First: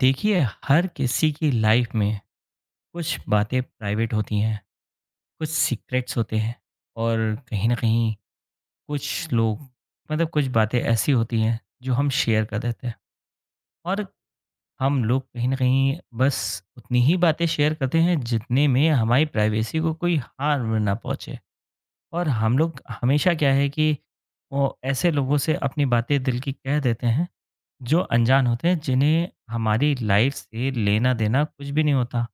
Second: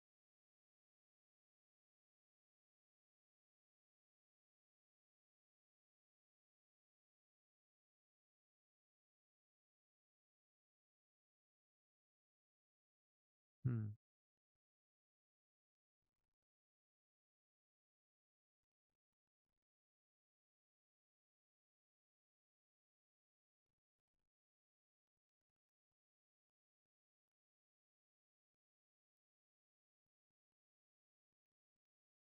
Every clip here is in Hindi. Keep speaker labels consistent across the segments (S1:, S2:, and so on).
S1: देखिए, हर किसी की लाइफ में कुछ बातें प्राइवेट होती हैं, कुछ सीक्रेट्स होते हैं। और कहीं ना कहीं कुछ लोग कुछ बातें ऐसी होती हैं जो हम शेयर कर देते हैं।
S2: हुँ।
S1: और हम लोग कहीं ना कहीं बस उतनी ही बातें शेयर करते हैं जितने में हमारी प्राइवेसी को कोई हार्म ना पहुंचे। और हम लोग हमेशा क्या है कि वो ऐसे लोगों से अपनी बातें दिल की कह देते हैं जो अनजान होते हैं, जिन्हें हमारी लाइफ से लेना देना कुछ भी नहीं होता।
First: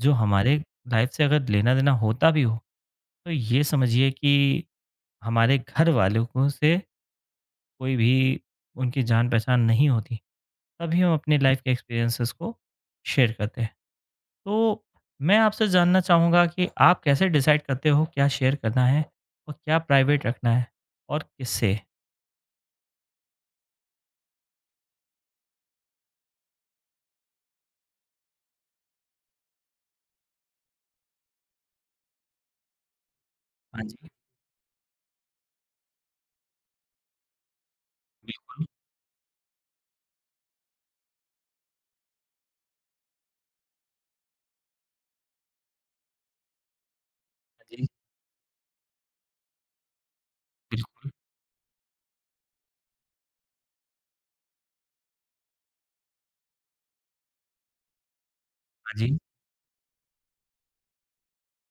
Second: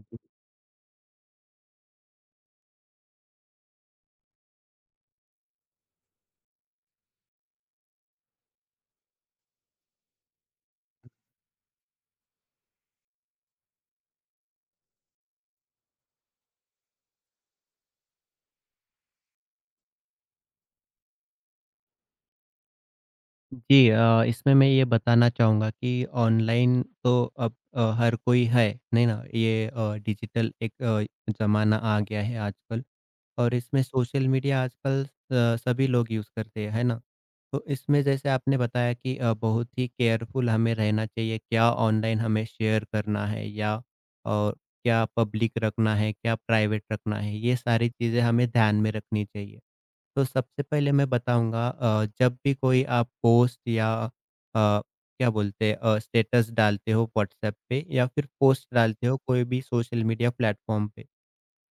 S1: जो हमारे लाइफ से अगर लेना देना होता भी हो, तो ये समझिए कि हमारे घर वालों को से कोई भी उनकी जान पहचान नहीं होती। तभी हम अपने लाइफ के एक्सपीरियंसेस को शेयर करते हैं। तो मैं आपसे जानना चाहूँगा कि आप कैसे डिसाइड करते हो क्या शेयर करना है और क्या प्राइवेट रखना है, और किससे?
S2: जी, इसमें मैं ये बताना चाहूँगा कि ऑनलाइन तो अब हर कोई है, नहीं ना? ये डिजिटल एक ज़माना आ गया है आजकल। और इसमें
S1: हाँ, हुँ।
S2: सोशल मीडिया आजकल सभी लोग यूज़ करते हैं, है ना? तो इसमें
S1: जी,
S2: जैसे आपने
S1: बिल्कुल।
S2: बताया कि बहुत ही केयरफुल हमें रहना चाहिए, क्या ऑनलाइन हमें शेयर करना है या और क्या पब्लिक रखना है, क्या प्राइवेट रखना है, ये
S1: हाँ जी,
S2: सारी चीज़ें हमें ध्यान में रखनी चाहिए। तो सबसे पहले
S1: बिल्कुल।
S2: मैं बताऊँगा, जब भी कोई आप पोस्ट या अ क्या बोलते हैं अ, स्टेटस डालते हो व्हाट्सएप पे या फिर पोस्ट
S1: हाँ
S2: डालते
S1: जी,
S2: हो कोई भी सोशल मीडिया प्लेटफॉर्म पे।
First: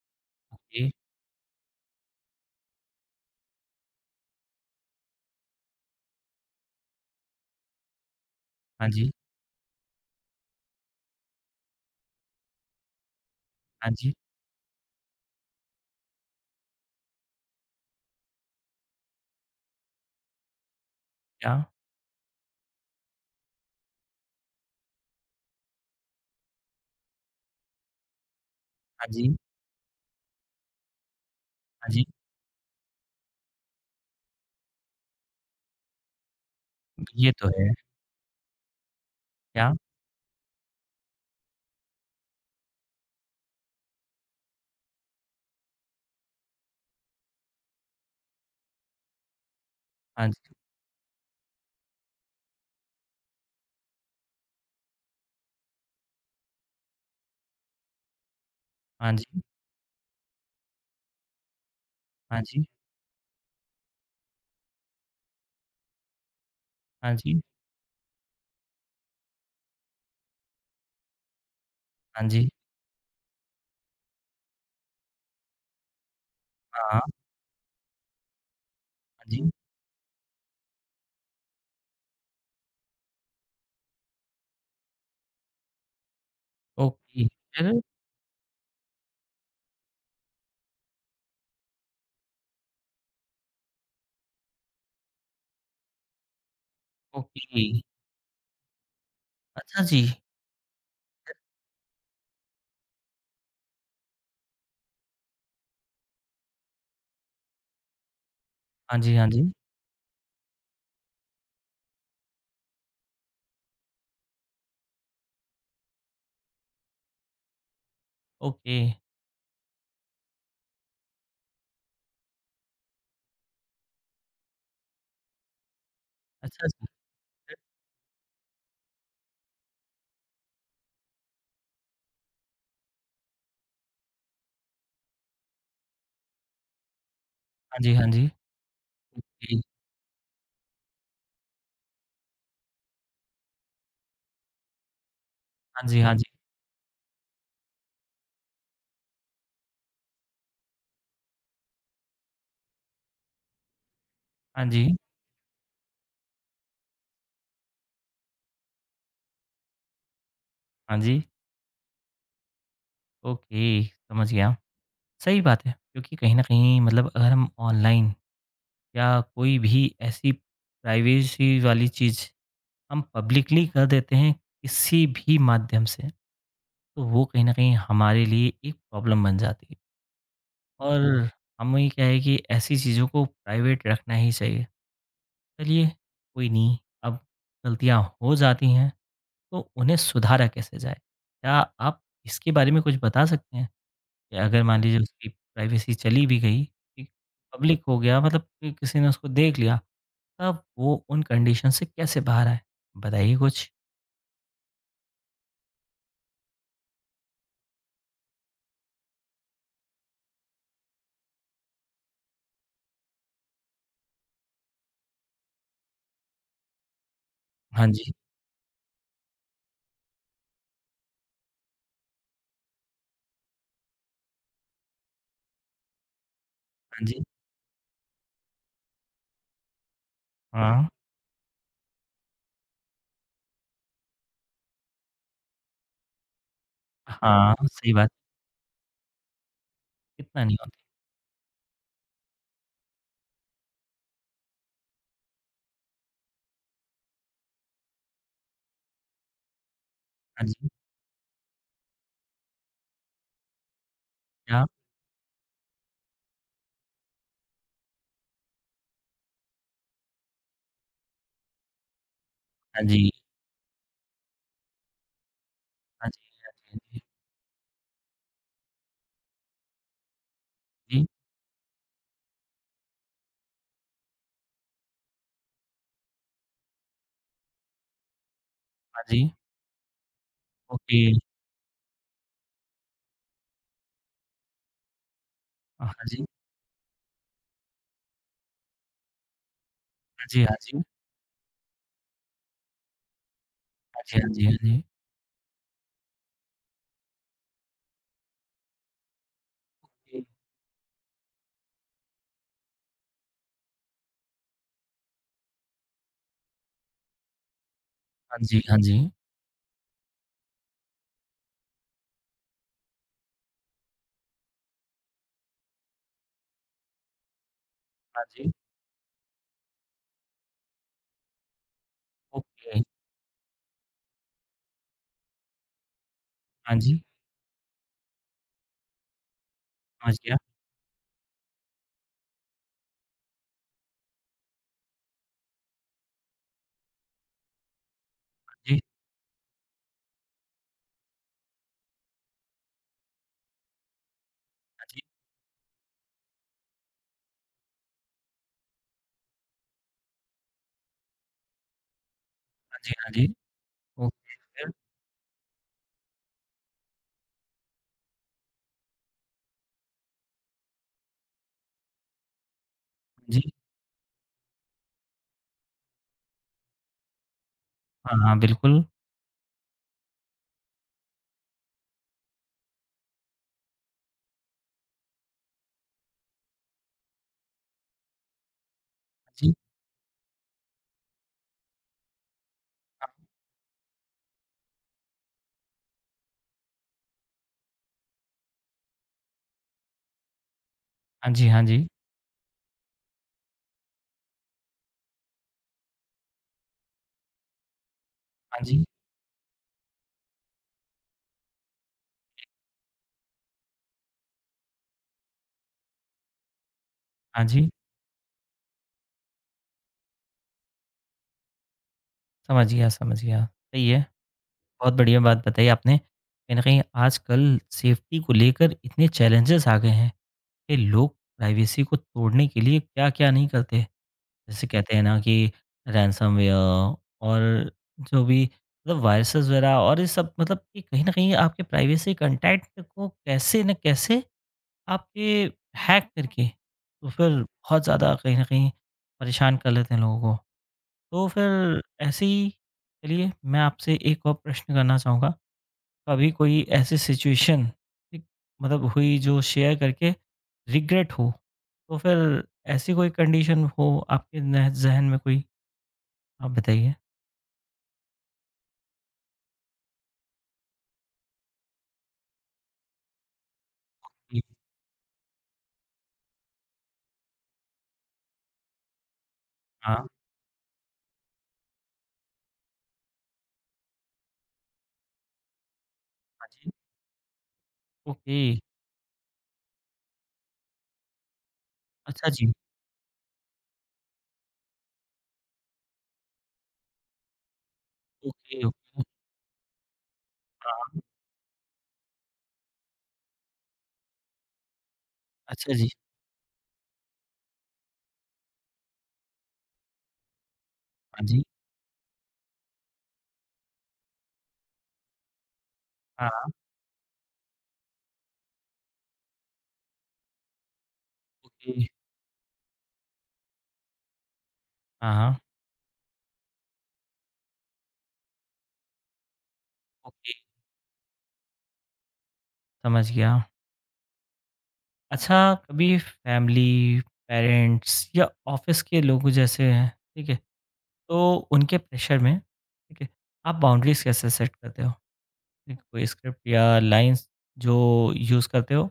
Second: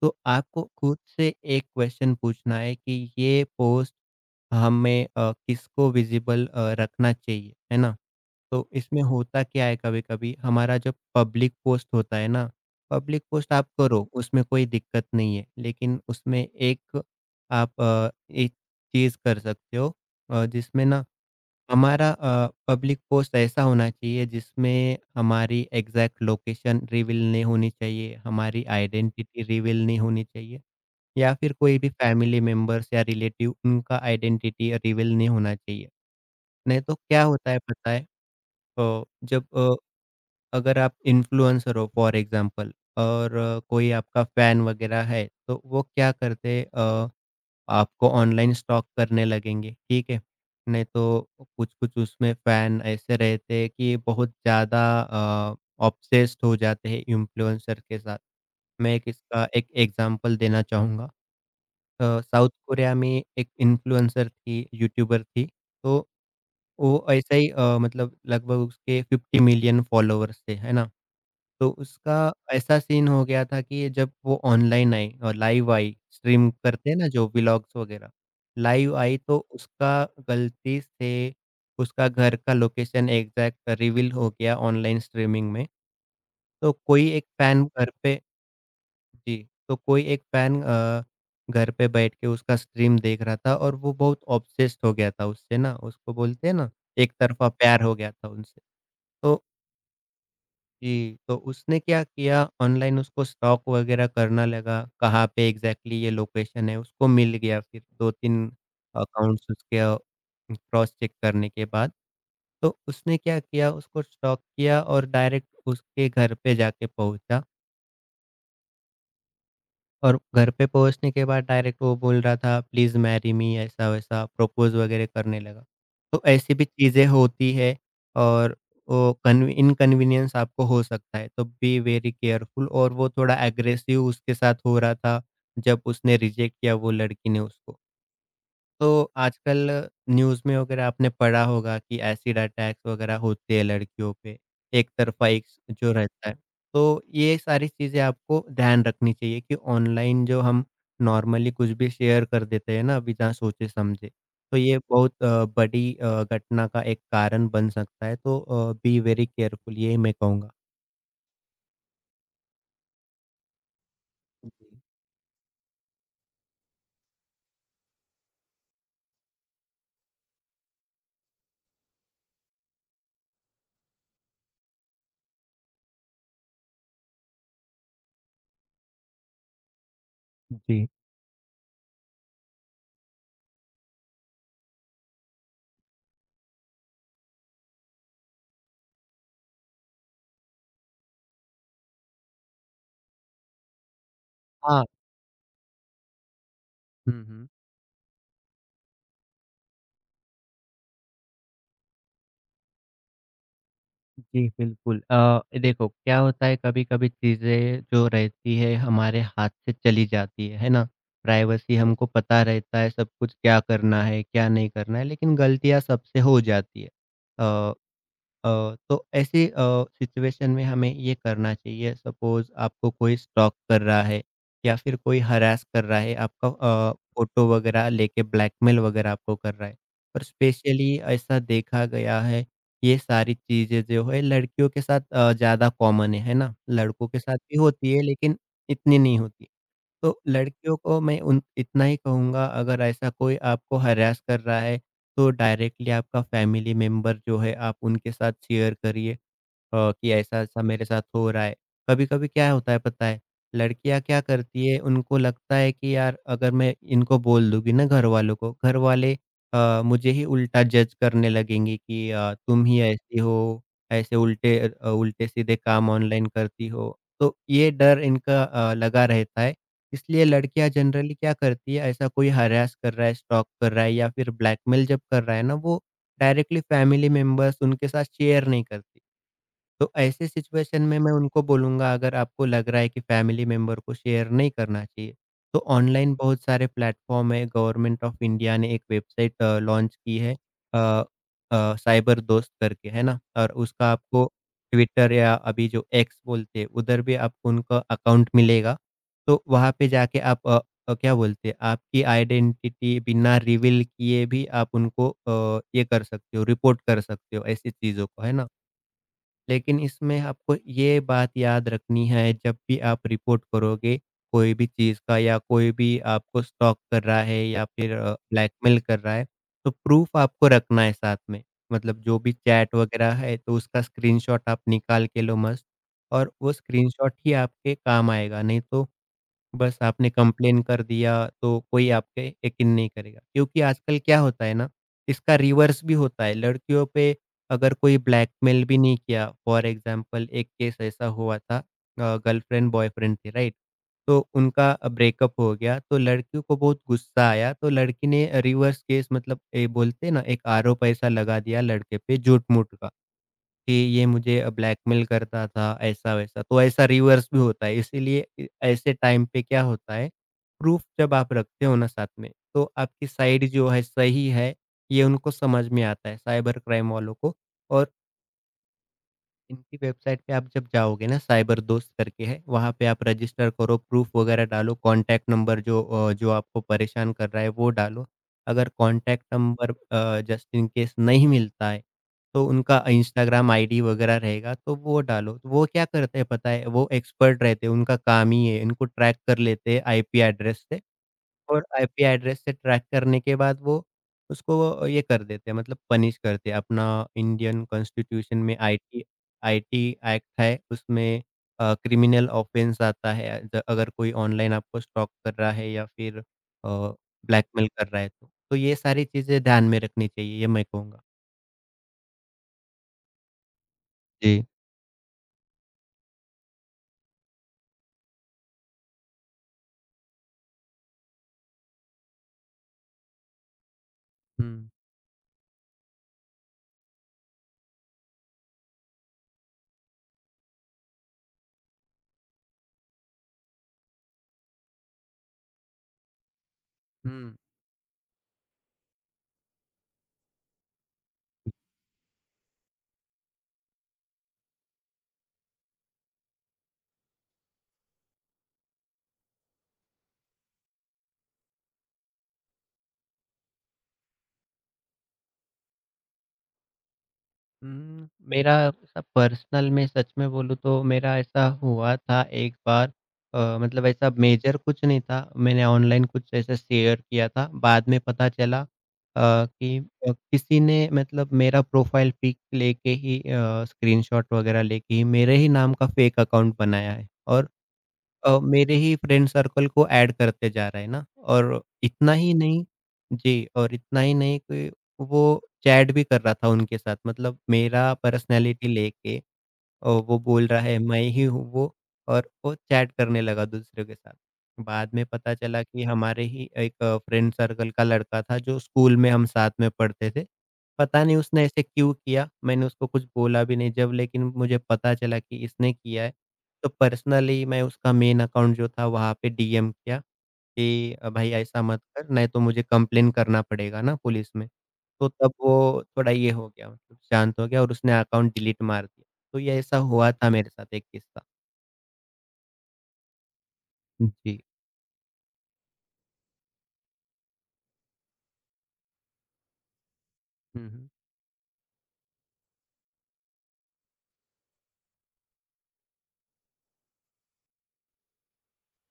S2: तो आपको
S1: ये
S2: खुद से एक क्वेश्चन पूछना है कि ये पोस्ट हमें किसको विज़िबल रखना चाहिए, है ना? तो
S1: हाँ
S2: इसमें
S1: जी,
S2: होता क्या है कभी-कभी हमारा जो पब्लिक पोस्ट होता है ना, पब्लिक पोस्ट आप
S1: हाँ
S2: करो
S1: जी,
S2: उसमें कोई दिक्कत नहीं है। लेकिन उसमें एक आप एक चीज़ कर सकते हो, जिसमें ना
S1: क्या?
S2: हमारा पब्लिक पोस्ट ऐसा होना चाहिए जिसमें हमारी एग्जैक्ट लोकेशन रिवील नहीं होनी चाहिए, हमारी
S1: हाँ जी,
S2: आइडेंटिटी रिवील नहीं होनी चाहिए या फिर कोई भी
S1: हाँ जी,
S2: फैमिली मेंबर्स या रिलेटिव उनका आइडेंटिटी रिवील नहीं होना चाहिए। नहीं तो क्या
S1: ये तो
S2: होता है
S1: है।
S2: पता है, अ, जब
S1: क्या?
S2: अ, अगर आप इन्फ्लुएंसर हो फॉर एग्ज़ाम्पल और कोई आपका फैन वगैरह है, तो वो क्या करते आपको ऑनलाइन स्टॉक करने लगेंगे, ठीक है?
S1: हाँ जी,
S2: नहीं तो कुछ-कुछ उसमें फ़ैन ऐसे रहते हैं कि बहुत ज़्यादा ऑब्सेस्ड हो जाते हैं इन्फ्लुएंसर के साथ। मैं एक
S1: हाँ जी,
S2: इसका एक एग्ज़ाम्पल देना चाहूँगा।
S1: हाँ
S2: साउथ
S1: जी,
S2: कोरिया में एक इन्फ्लुएंसर थी, यूट्यूबर थी, तो वो
S1: हाँ
S2: ऐसा
S1: जी,
S2: ही, मतलब लगभग उसके 50 मिलियन फॉलोवर्स थे, है ना? तो
S1: हाँ
S2: उसका
S1: जी।
S2: ऐसा सीन हो गया था कि जब वो ऑनलाइन आई और लाइव आई, स्ट्रीम करते हैं
S1: हाँ,
S2: ना जो व्लॉग्स वगैरह, लाइव आई
S1: हाँ
S2: तो
S1: जी।
S2: उसका गलती से उसका घर का लोकेशन एग्ज़ैक्ट रिवील हो गया ऑनलाइन स्ट्रीमिंग में। तो कोई एक
S1: ओके,
S2: फैन
S1: फिर?
S2: घर पे, जी, तो कोई एक फैन घर पे बैठ के उसका स्ट्रीम देख रहा था और वो बहुत ऑब्सेस्ड हो गया था उससे ना, उसको बोलते हैं ना एक तरफ़ा
S1: ओके।
S2: प्यार हो गया था उनसे। तो
S1: अच्छा जी।
S2: जी, तो उसने क्या किया ऑनलाइन उसको स्टॉक वग़ैरह करना लगा, कहाँ पे एग्ज़ैक्टली ये लोकेशन है, उसको मिल गया फिर 2-3
S1: हाँ जी, हाँ
S2: अकाउंट्स
S1: जी।
S2: उसके क्रॉस चेक करने के बाद। तो उसने क्या किया उसको स्टॉक किया और डायरेक्ट उसके घर पे जाके पहुँचा
S1: ओके।
S2: और घर पे पहुँचने के बाद डायरेक्ट वो बोल रहा था प्लीज़ मैरी मी ऐसा-वैसा प्रपोज़ वगैरह करने लगा। तो ऐसी भी
S1: अच्छा जी,
S2: चीज़ें होती
S1: फिर?
S2: है, और वो कन्वी इनकन्वीनियंस आपको हो सकता है, तो बी वेरी केयरफुल, और वो थोड़ा एग्रेसिव उसके साथ हो रहा था, जब उसने रिजेक्ट किया वो लड़की ने
S1: हाँ
S2: उसको।
S1: जी, हाँ जी।
S2: तो
S1: ओके।
S2: आजकल न्यूज़ में वगैरह आपने पढ़ा होगा कि एसिड अटैक्स वगैरह होते हैं लड़कियों पे, एक तरफ़ा एक
S1: हाँ
S2: जो
S1: जी, हाँ जी।
S2: रहता है। तो ये सारी चीज़ें आपको ध्यान रखनी चाहिए कि ऑनलाइन जो हम नॉर्मली कुछ भी शेयर कर देते हैं ना बिना सोचे-समझे, तो
S1: हाँ
S2: ये
S1: जी,
S2: बहुत बड़ी घटना का एक कारण बन सकता है। तो बी वेरी केयरफुल यही मैं कहूँगा।
S1: हाँ जी। ओके, समझ गया।
S2: जी।
S1: सही बात है, क्योंकि कहीं न कहीं अगर हम ऑनलाइन या कोई भी ऐसी प्राइवेसी वाली चीज़ हम पब्लिकली कर देते हैं किसी भी माध्यम से, तो वो कहीं न कहीं हमारे लिए एक प्रॉब्लम बन जाती है।
S2: जी।
S1: और हमें क्या है कि ऐसी चीज़ों को प्राइवेट रखना ही चाहिए। चलिए, कोई नहीं, अब गलतियाँ हो जाती हैं तो उन्हें सुधारा कैसे जाए? क्या आप इसके बारे में कुछ बता सकते हैं? कि अगर मान
S2: हाँ।
S1: लीजिए उसकी प्राइवेसी चली भी गई, ठीक,
S2: हुँ, हुँ।
S1: पब्लिक हो गया, मतलब कि किसी ने उसको देख लिया, तब वो उन कंडीशन से कैसे बाहर आए? बताइए कुछ?
S2: जी, बिल्कुल। देखो क्या होता है कभी-कभी चीज़ें जो रहती है हमारे हाथ से चली जाती है ना? प्राइवेसी हमको पता रहता है सब कुछ क्या करना है, क्या नहीं करना है लेकिन गलतियाँ सबसे हो जाती है। अ
S1: हाँ जी,
S2: तो ऐसे सिचुएशन में हमें ये करना चाहिए, सपोज़ आपको कोई स्टॉक कर रहा है या फिर कोई हरास कर रहा है, आपका
S1: हाँ जी,
S2: फ़ोटो वगैरह लेके ब्लैकमेल वगैरह आपको कर रहा है। और
S1: हाँ,
S2: स्पेशली ऐसा देखा गया है ये सारी चीज़ें जो है लड़कियों के साथ ज़्यादा कॉमन है ना? लड़कों के साथ
S1: हाँ,
S2: भी
S1: सही
S2: होती है
S1: बात,
S2: लेकिन इतनी नहीं होती। तो
S1: कितना नहीं
S2: लड़कियों
S1: होता।
S2: को मैं उन इतना ही कहूँगा, अगर ऐसा कोई आपको हरास कर रहा है तो डायरेक्टली आपका फैमिली मेंबर जो है आप उनके साथ शेयर करिए, कि
S1: हाँ
S2: ऐसा-ऐसा
S1: जी,
S2: मेरे साथ हो रहा है। कभी-कभी क्या होता है पता है, लड़कियाँ क्या
S1: क्या?
S2: करती है उनको लगता है कि यार अगर मैं इनको बोल दूँगी ना घरवालों को, घरवाले मुझे ही उल्टा जज करने लगेंगे कि तुम ही
S1: हाँ जी,
S2: ऐसी हो, ऐसे उल्टे-सीधे काम
S1: हाँ जी,
S2: ऑनलाइन
S1: हाँ
S2: करती
S1: जी, हाँ
S2: हो।
S1: जी,
S2: तो ये डर इनका लगा रहता है। इसलिए लड़कियाँ
S1: जी,
S2: जनरली क्या करती है, ऐसा कोई हरास कर रहा है, स्टॉक कर रहा है या फिर ब्लैकमेल जब कर रहा है ना, वो डायरेक्टली फैमिली मेंबर्स उनके साथ शेयर नहीं करती।
S1: हाँ जी,
S2: तो ऐसे सिचुएशन में
S1: ओके,
S2: मैं उनको बोलूँगा, अगर आपको लग रहा है कि फैमिली मेंबर को शेयर नहीं करना चाहिए, तो
S1: हाँ
S2: ऑनलाइन
S1: जी,
S2: बहुत सारे प्लेटफ़ॉर्म है, गवर्नमेंट ऑफ इंडिया ने एक वेबसाइट लॉन्च की
S1: हाँ
S2: है,
S1: जी, हाँ जी, हाँ
S2: अ साइबर दोस्त करके है ना? और उसका
S1: जी,
S2: आपको
S1: हाँ जी, हाँ जी।
S2: ट्विटर या अभी जो एक्स बोलते हैं उधर भी आपको उनका अकाउंट मिलेगा। तो वहाँ पे जाके आप क्या बोलते हैं, आपकी आइडेंटिटी बिना रिवील किए भी आप उनको ये कर सकते हो, रिपोर्ट कर सकते हो ऐसी चीज़ों को, है
S1: हाँ
S2: ना?
S1: जी, हाँ जी।
S2: लेकिन इसमें आपको ये बात याद रखनी है, जब भी आप रिपोर्ट करोगे कोई भी चीज़ का, या कोई भी आपको स्टॉक कर रहा है या फिर
S1: हाँ जी,
S2: ब्लैकमेल कर रहा है, तो प्रूफ़ आपको रखना है साथ में। मतलब जो भी चैट
S1: ओके।
S2: वगैरह है तो उसका स्क्रीनशॉट आप निकाल के लो मस्त, और वो
S1: हाँ जी,
S2: स्क्रीनशॉट ही आपके काम आएगा, नहीं तो बस आपने
S1: समझ गया।
S2: कंप्लेन कर दिया, तो कोई आप पे यकीन नहीं करेगा। क्योंकि आजकल क्या होता है ना, इसका रिवर्स भी होता है। लड़कियों पे अगर कोई
S1: हाँ
S2: ब्लैकमेल भी
S1: जी,
S2: नहीं किया, फॉर एग्ज़ाम्पल एक केस ऐसा हुआ था, गर्लफ्रेंड बॉयफ्रेंड थे, राइट? तो उनका
S1: हाँ जी,
S2: ब्रेकअप हो गया, तो लड़की को बहुत गुस्सा आया, तो लड़की ने रिवर्स केस, मतलब ये बोलते हैं ना, एक आरोप ऐसा लगा दिया लड़के पे झूठ-मूठ
S1: हाँ
S2: का।
S1: जी, हाँ जी।
S2: कि ये
S1: ओके,
S2: मुझे
S1: फिर?
S2: ब्लैकमेल करता था, ऐसा-वैसा। तो ऐसा रिवर्स भी होता है, इसीलिए इ ऐसे टाइम पे क्या होता है, प्रूफ़ जब आप रखते हो ना साथ में, तो आपकी
S1: हाँ जी।
S2: साइड जो है सही है, ये उनको समझ में आता है, साइबर क्राइम वालों को। और
S1: हाँ, हाँ, बिल्कुल।
S2: इनकी वेबसाइट पे आप जब जाओगे ना, साइबर दोस्त करके है वहाँ पे, आप रजिस्टर करो, प्रूफ वगैरह डालो, कॉन्टैक्ट नंबर जो जो आपको परेशान कर रहा है वो डालो। अगर कॉन्टैक्ट
S1: हाँ जी,
S2: नंबर जस्ट इन केस नहीं मिलता है, तो उनका
S1: हाँ,
S2: इंस्टाग्राम आईडी वगैरह रहेगा तो वो डालो। तो वो क्या करते हैं पता है, वो एक्सपर्ट रहते हैं, उनका काम ही है, इनको ट्रैक कर लेते हैं आईपी एड्रेस से,
S1: हाँ जी, हाँ
S2: और
S1: जी,
S2: आईपी एड्रेस से ट्रैक करने के बाद वो उसको ये कर देते हैं, मतलब पनिश करते हैं। अपना इंडियन कॉन्स्टिट्यूशन में
S1: हाँ जी,
S2: आईटी आईटी एक्ट है, उसमें क्रिमिनल ऑफेंस आता है अगर कोई ऑनलाइन आपको स्टॉक कर रहा है या फिर
S1: हाँ
S2: ब्लैकमेल
S1: जी।
S2: कर रहा है तो। तो ये सारी चीज़ें ध्यान में रखनी चाहिए, ये मैं कहूँगा।
S1: समझ गया, समझ गया। सही है,
S2: जी।
S1: बहुत बढ़िया बात बताई आपने। कहीं न कहीं आजकल सेफ्टी को लेकर इतने चैलेंजेज़ आ गए हैं कि लोग प्राइवेसी को तोड़ने के लिए क्या-क्या नहीं करते।
S2: हुँ।
S1: जैसे कहते हैं ना कि रैनसमवेयर और जो भी वायरसेस वगैरह और ये सब, मतलब कि कहीं न कहीं आपके प्राइवेसी कंटेक्ट को कैसे न कैसे आपके हैक करके तो फिर
S2: हुँ।
S1: बहुत ज़्यादा कहीं न कहीं परेशान कर लेते हैं लोगों को। तो फिर ऐसे ही, चलिए, मैं आपसे एक और प्रश्न करना चाहूँगा, कभी कोई ऐसी सिचुएशन एक, मतलब, हुई जो शेयर करके रिग्रेट हो? तो फिर ऐसी कोई कंडीशन हो आपके नह ज़हन में कोई? आप बताइए?
S2: हुँ, मेरा ऐसा पर्सनल में सच में बोलूँ तो मेरा ऐसा हुआ था एक बार, मतलब ऐसा
S1: जी,
S2: मेजर कुछ नहीं था। मैंने ऑनलाइन कुछ ऐसा शेयर किया था, बाद में पता चला कि
S1: हाँ,
S2: किसी ने मतलब मेरा प्रोफ़ाइल पिक लेके ही, स्क्रीनशॉट वग़ैरह लेके ही, मेरे ही नाम का फ़ेक
S1: हाँ
S2: अकाउंट
S1: जी,
S2: बनाया है, और
S1: ओके,
S2: मेरे ही फ्रेंड सर्कल को ऐड करते जा रहा है ना, और इतना
S1: अच्छा
S2: ही
S1: जी,
S2: नहीं, जी, और इतना ही नहीं कि वो चैट भी कर रहा था उनके साथ, मतलब मेरा
S1: ओके,
S2: पर्सनैलिटी
S1: ओके,
S2: लेके, और वो बोल रहा
S1: हाँ,
S2: है मैं
S1: हाँ,
S2: ही हूँ वो, और वो चैट करने लगा दूसरे के साथ। बाद में पता चला
S1: अच्छा
S2: कि
S1: जी,
S2: हमारे ही एक फ्रेंड सर्कल का लड़का था जो स्कूल में हम साथ में पढ़ते थे। पता नहीं
S1: हाँ जी,
S2: उसने ऐसे क्यों किया? मैंने उसको कुछ बोला भी नहीं जब, लेकिन मुझे पता चला कि इसने किया है।
S1: हाँ, हाँ,
S2: तो पर्सनली मैं उसका मेन अकाउंट जो था वहाँ पे डीएम किया कि भाई ऐसा
S1: ओके,
S2: मत कर नहीं तो मुझे कंप्लेन करना पड़ेगा ना पुलिस में। तो
S1: हाँ,
S2: तब
S1: हाँ,
S2: वो थोड़ा ये हो गया, मतलब शांत हो गया, और उसने अकाउंट डिलीट मार दिया। तो ये ऐसा हुआ था
S1: ओके,
S2: मेरे साथ एक किस्सा।
S1: समझ गया।
S2: जी।
S1: अच्छा, कभी फैमिली, पेरेंट्स या ऑफ़िस के लोग जैसे हैं, ठीक है,
S2: हुँ, हुँ।
S1: तो उनके प्रेशर में, ठीक है, आप बाउंड्रीज़ कैसे सेट करते हो? एक कोई स्क्रिप्ट या लाइन्स जो यूज़ करते हो?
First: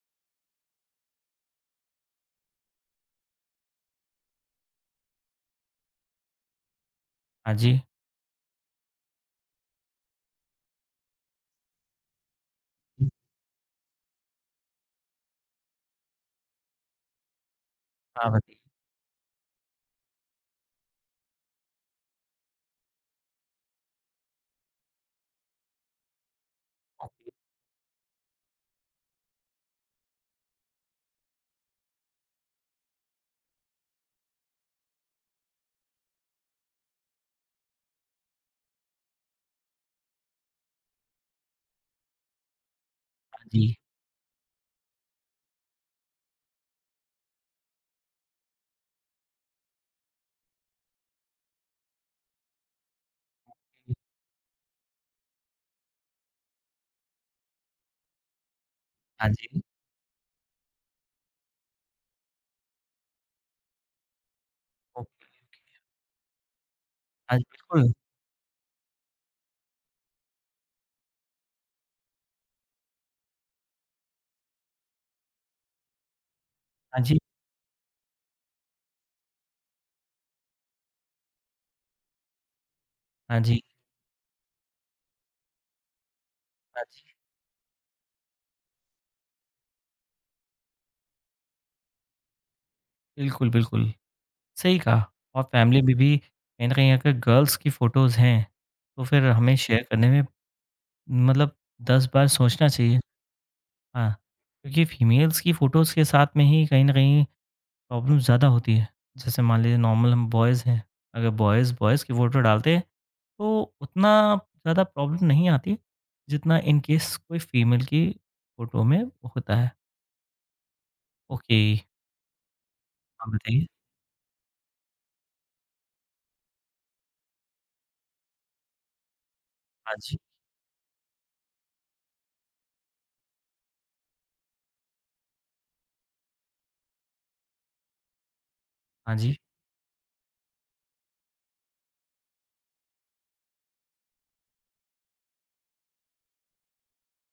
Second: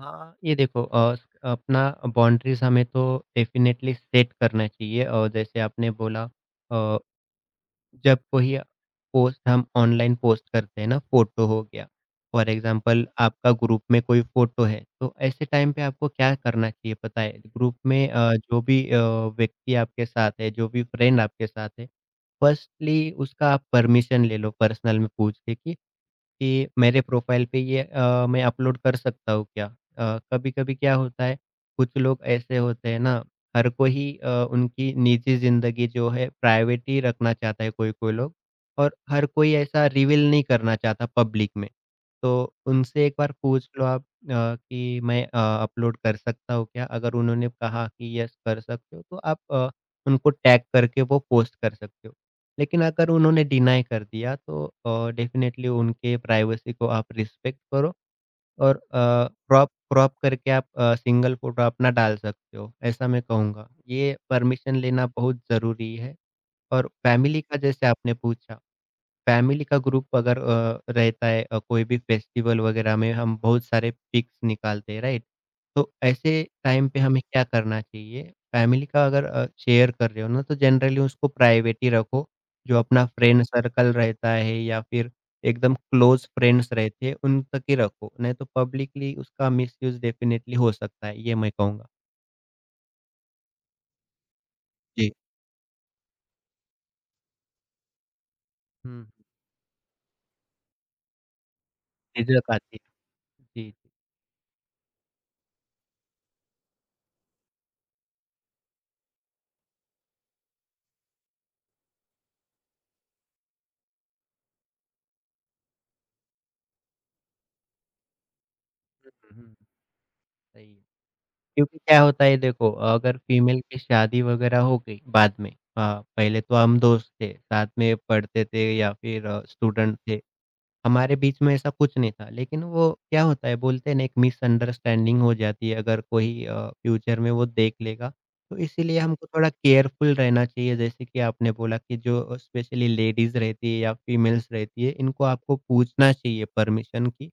S2: हाँ, ये देखो, अपना बाउंड्रीज़ हमें तो डेफ़िनेटली सेट करना चाहिए, और जैसे आपने बोला,
S1: हाँ जी,
S2: जब कोई पोस्ट हम ऑनलाइन पोस्ट करते हैं ना, फ़ोटो हो गया, फॉर एग्ज़ाम्पल आपका ग्रुप में कोई फ़ोटो है, तो ऐसे टाइम पे आपको क्या करना चाहिए पता है? ग्रुप में
S1: हाँ
S2: अ,
S1: बताइए?
S2: जो भी अ, व्यक्ति आपके साथ है, जो भी फ्रेंड आपके साथ है, फ़र्स्टली उसका आप परमिशन ले लो, पर्सनल में पूछ के कि मेरे
S1: ओके,
S2: प्रोफाइल पे ये मैं अपलोड कर सकता हूँ क्या? कभी-कभी क्या होता है, कुछ लोग ऐसे होते हैं ना, हर कोई ही उनकी निजी ज़िंदगी जो है प्राइवेट ही रखना चाहता है, कोई-कोई लोग, और हर कोई ऐसा रिवील नहीं करना चाहता पब्लिक में। तो उनसे एक बार
S1: हाँ
S2: पूछ
S1: जी,
S2: लो आप, कि मैं अपलोड कर सकता हूँ क्या? अगर उन्होंने कहा कि यस कर सकते हो, तो आप उनको टैग करके वो पोस्ट कर सकते हो। लेकिन अगर उन्होंने डिनाई कर दिया तो डेफ़िनेटली उनके प्राइवेसी को आप रिस्पेक्ट करो, और
S1: हाँ जी,
S2: क्रॉप क्रॉप करके आप सिंगल फ़ोटो अपना डाल सकते हो, ऐसा मैं कहूँगा। ये परमिशन लेना
S1: ओके,
S2: बहुत ज़रूरी है, और
S1: हाँ
S2: फैमिली
S1: जी,
S2: का जैसे
S1: बिल्कुल,
S2: आपने पूछा, फैमिली का ग्रुप अगर रहता है, कोई भी फेस्टिवल वगैरह में हम बहुत सारे पिक्स निकालते हैं राइट? तो ऐसे टाइम पे
S1: हाँ जी,
S2: हमें क्या करना चाहिए? फैमिली का अगर शेयर कर रहे हो ना तो जनरली उसको प्राइवेट ही रखो। जो अपना
S1: हाँ
S2: फ्रेंड
S1: जी,
S2: सर्कल रहता है या फिर एकदम क्लोज़ फ्रेंड्स
S1: हाँ
S2: रहते हैं
S1: जी।
S2: उन तक ही रखो, नहीं तो पब्लिकली उसका मिसयूज़ डेफ़िनिटली हो सकता है, ये मैं कहूँगा।
S1: बिल्कुल, बिल्कुल। सही कहा।
S2: जी।
S1: और फैमिली में भी कहीं न कहीं अगर गर्ल्स की फ़ोटोज़ हैं, तो
S2: हुँ,
S1: फिर हमें शेयर करने में, मतलब, 10 बार
S2: झिझक
S1: सोचना
S2: आती
S1: चाहिए।
S2: है। जी, जी।
S1: हाँ, क्योंकि फीमेल्स की फ़ोटोज़ के साथ में ही कहीं न कहीं प्रॉब्लम ज़्यादा होती है। जैसे मान लीजिए नॉर्मल हम बॉयज़ हैं, अगर बॉयज़ बॉयज़ की फ़ोटो डालते हैं, तो उतना ज़्यादा प्रॉब्लम नहीं आती, जितना इन केस कोई फीमेल की फ़ोटो में
S2: हुँ,
S1: होता
S2: हुँ।
S1: है।
S2: सही है।
S1: ओके,
S2: क्योंकि क्या होता है देखो, अगर
S1: आप
S2: फीमेल
S1: बताइए?
S2: की शादी वगैरह हो गई बाद में, हाँ, पहले तो हम दोस्त थे, साथ में पढ़ते थे या फिर
S1: हाँ
S2: स्टूडेंट
S1: जी,
S2: थे, हमारे बीच में ऐसा कुछ नहीं था। लेकिन वो क्या होता है बोलते हैं ना, एक मिसअंडरस्टैंडिंग हो जाती है अगर कोई फ्यूचर में वो देख लेगा। तो इसीलिए
S1: हाँ
S2: हमको
S1: जी,
S2: थोड़ा केयरफुल रहना चाहिए, जैसे कि आपने बोला कि जो स्पेशली लेडीज़ रहती है या फीमेल्स रहती है, इनको आपको पूछना चाहिए परमिशन की,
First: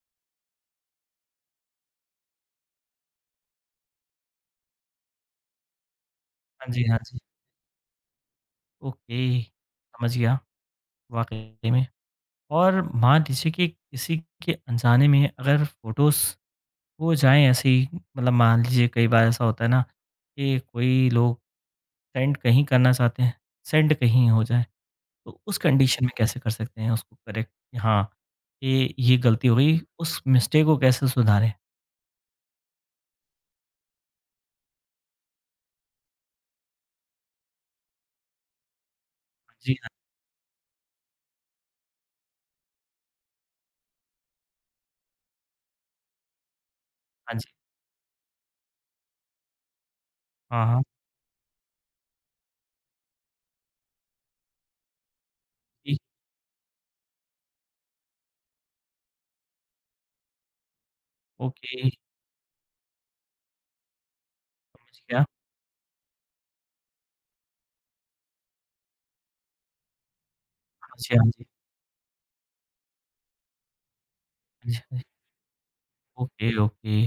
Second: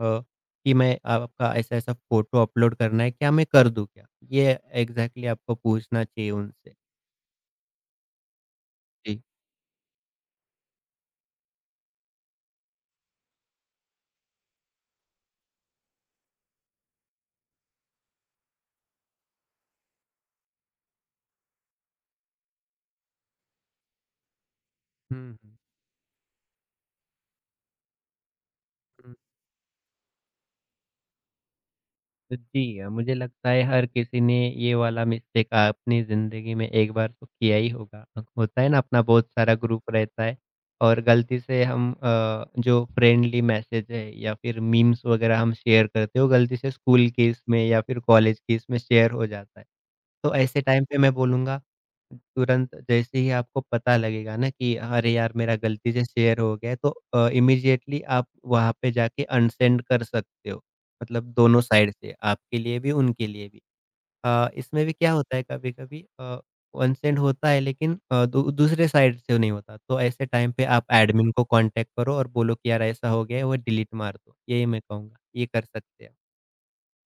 S2: अ, कि मैं आपका ऐसा-ऐसा फ़ोटो अपलोड करना है, क्या मैं कर दूँ क्या? ये एग्ज़ैक्टली आपको पूछना चाहिए
S1: हाँ
S2: उनसे।
S1: जी, हाँ जी।
S2: जी।
S1: ओके, समझ गया, वाक़ई में। और मान लीजिए कि किसी के अनजाने में अगर फ़ोटोज़ हो जाएँ ऐसे ही, मतलब मान लीजिए कई बार ऐसा होता है ना कि कोई लोग सेंड कहीं करना चाहते हैं, सेंड कहीं हो जाए,
S2: हुँ,
S1: तो
S2: हुँ,
S1: उस कंडीशन में कैसे कर सकते हैं उसको करेक्ट कि हाँ, ये
S2: हुँ।
S1: ये गलती हो गई, उस मिस्टेक को कैसे सुधारें?
S2: जी, मुझे लगता है हर किसी ने ये वाला मिस्टेक अपनी ज़िंदगी में एक बार तो किया ही होगा। होता है ना अपना बहुत सारा
S1: जी हाँ,
S2: ग्रुप रहता है, और गलती से हम जो फ्रेंडली मैसेज है या फिर मीम्स वग़ैरह हम शेयर करते हैं, वो गलती से स्कूल की
S1: हाँ जी,
S2: इसमें या फिर कॉलेज की इसमें शेयर हो जाता है। तो ऐसे
S1: हाँ, हाँ,
S2: टाइम पे मैं बोलूँगा, तुरंत जैसे ही आपको पता लगेगा ना कि अरे यार मेरा गलती
S1: जी,
S2: से शेयर हो गया है, तो इमीडिएटली आप वहाँ पे जाके अनसेंड कर सकते हो। मतलब दोनों
S1: ओके,
S2: साइड से, आपके लिए भी, उनके लिए भी। इसमें भी
S1: समझ
S2: क्या
S1: गया।
S2: होता है कभी-कभी अनसेंड होता है लेकिन अ, दू दूसरे साइड से नहीं होता। तो ऐसे टाइम पे आप
S1: हाँ जी, हाँ
S2: एडमिन
S1: जी,
S2: को कॉन्टैक्ट करो और बोलो कि यार ऐसा हो गया है वो डिलीट मार दो। यही
S1: हाँ जी,
S2: मैं
S1: हाँ जी,
S2: कहूँगा, ये कर सकते हैं।
S1: Okay, okay.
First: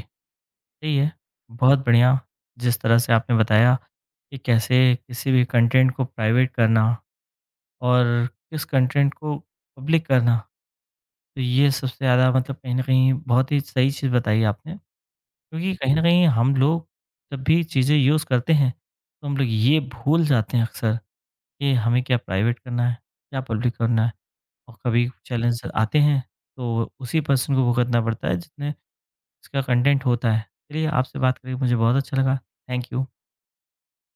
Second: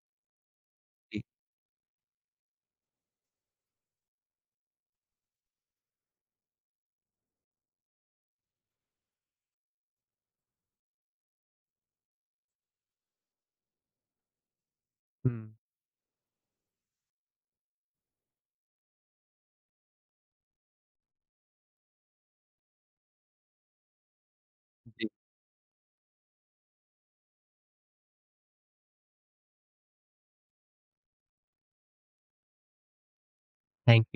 S1: सही है।
S2: जी।
S1: बहुत बढ़िया, जिस तरह से आपने बताया कि कैसे किसी भी कंटेंट को प्राइवेट करना और किस कंटेंट को पब्लिक करना, तो ये सबसे ज़्यादा, मतलब कहीं न कहीं बहुत ही सही चीज़ बताई आपने।
S2: हुँ,
S1: क्योंकि कहीं न कहीं हम लोग जब भी चीज़ें यूज़ करते हैं, तो हम लोग ये भूल जाते हैं अक्सर कि हमें क्या प्राइवेट करना है, क्या पब्लिक करना है, और कभी
S2: जी,
S1: चैलेंज आते हैं, तो उसी पर्सन को भुगतना पड़ता है जिसने इसका कंटेंट होता है। चलिए, आपसे बात करके मुझे बहुत अच्छा लगा। Thank you.
S2: Thank you.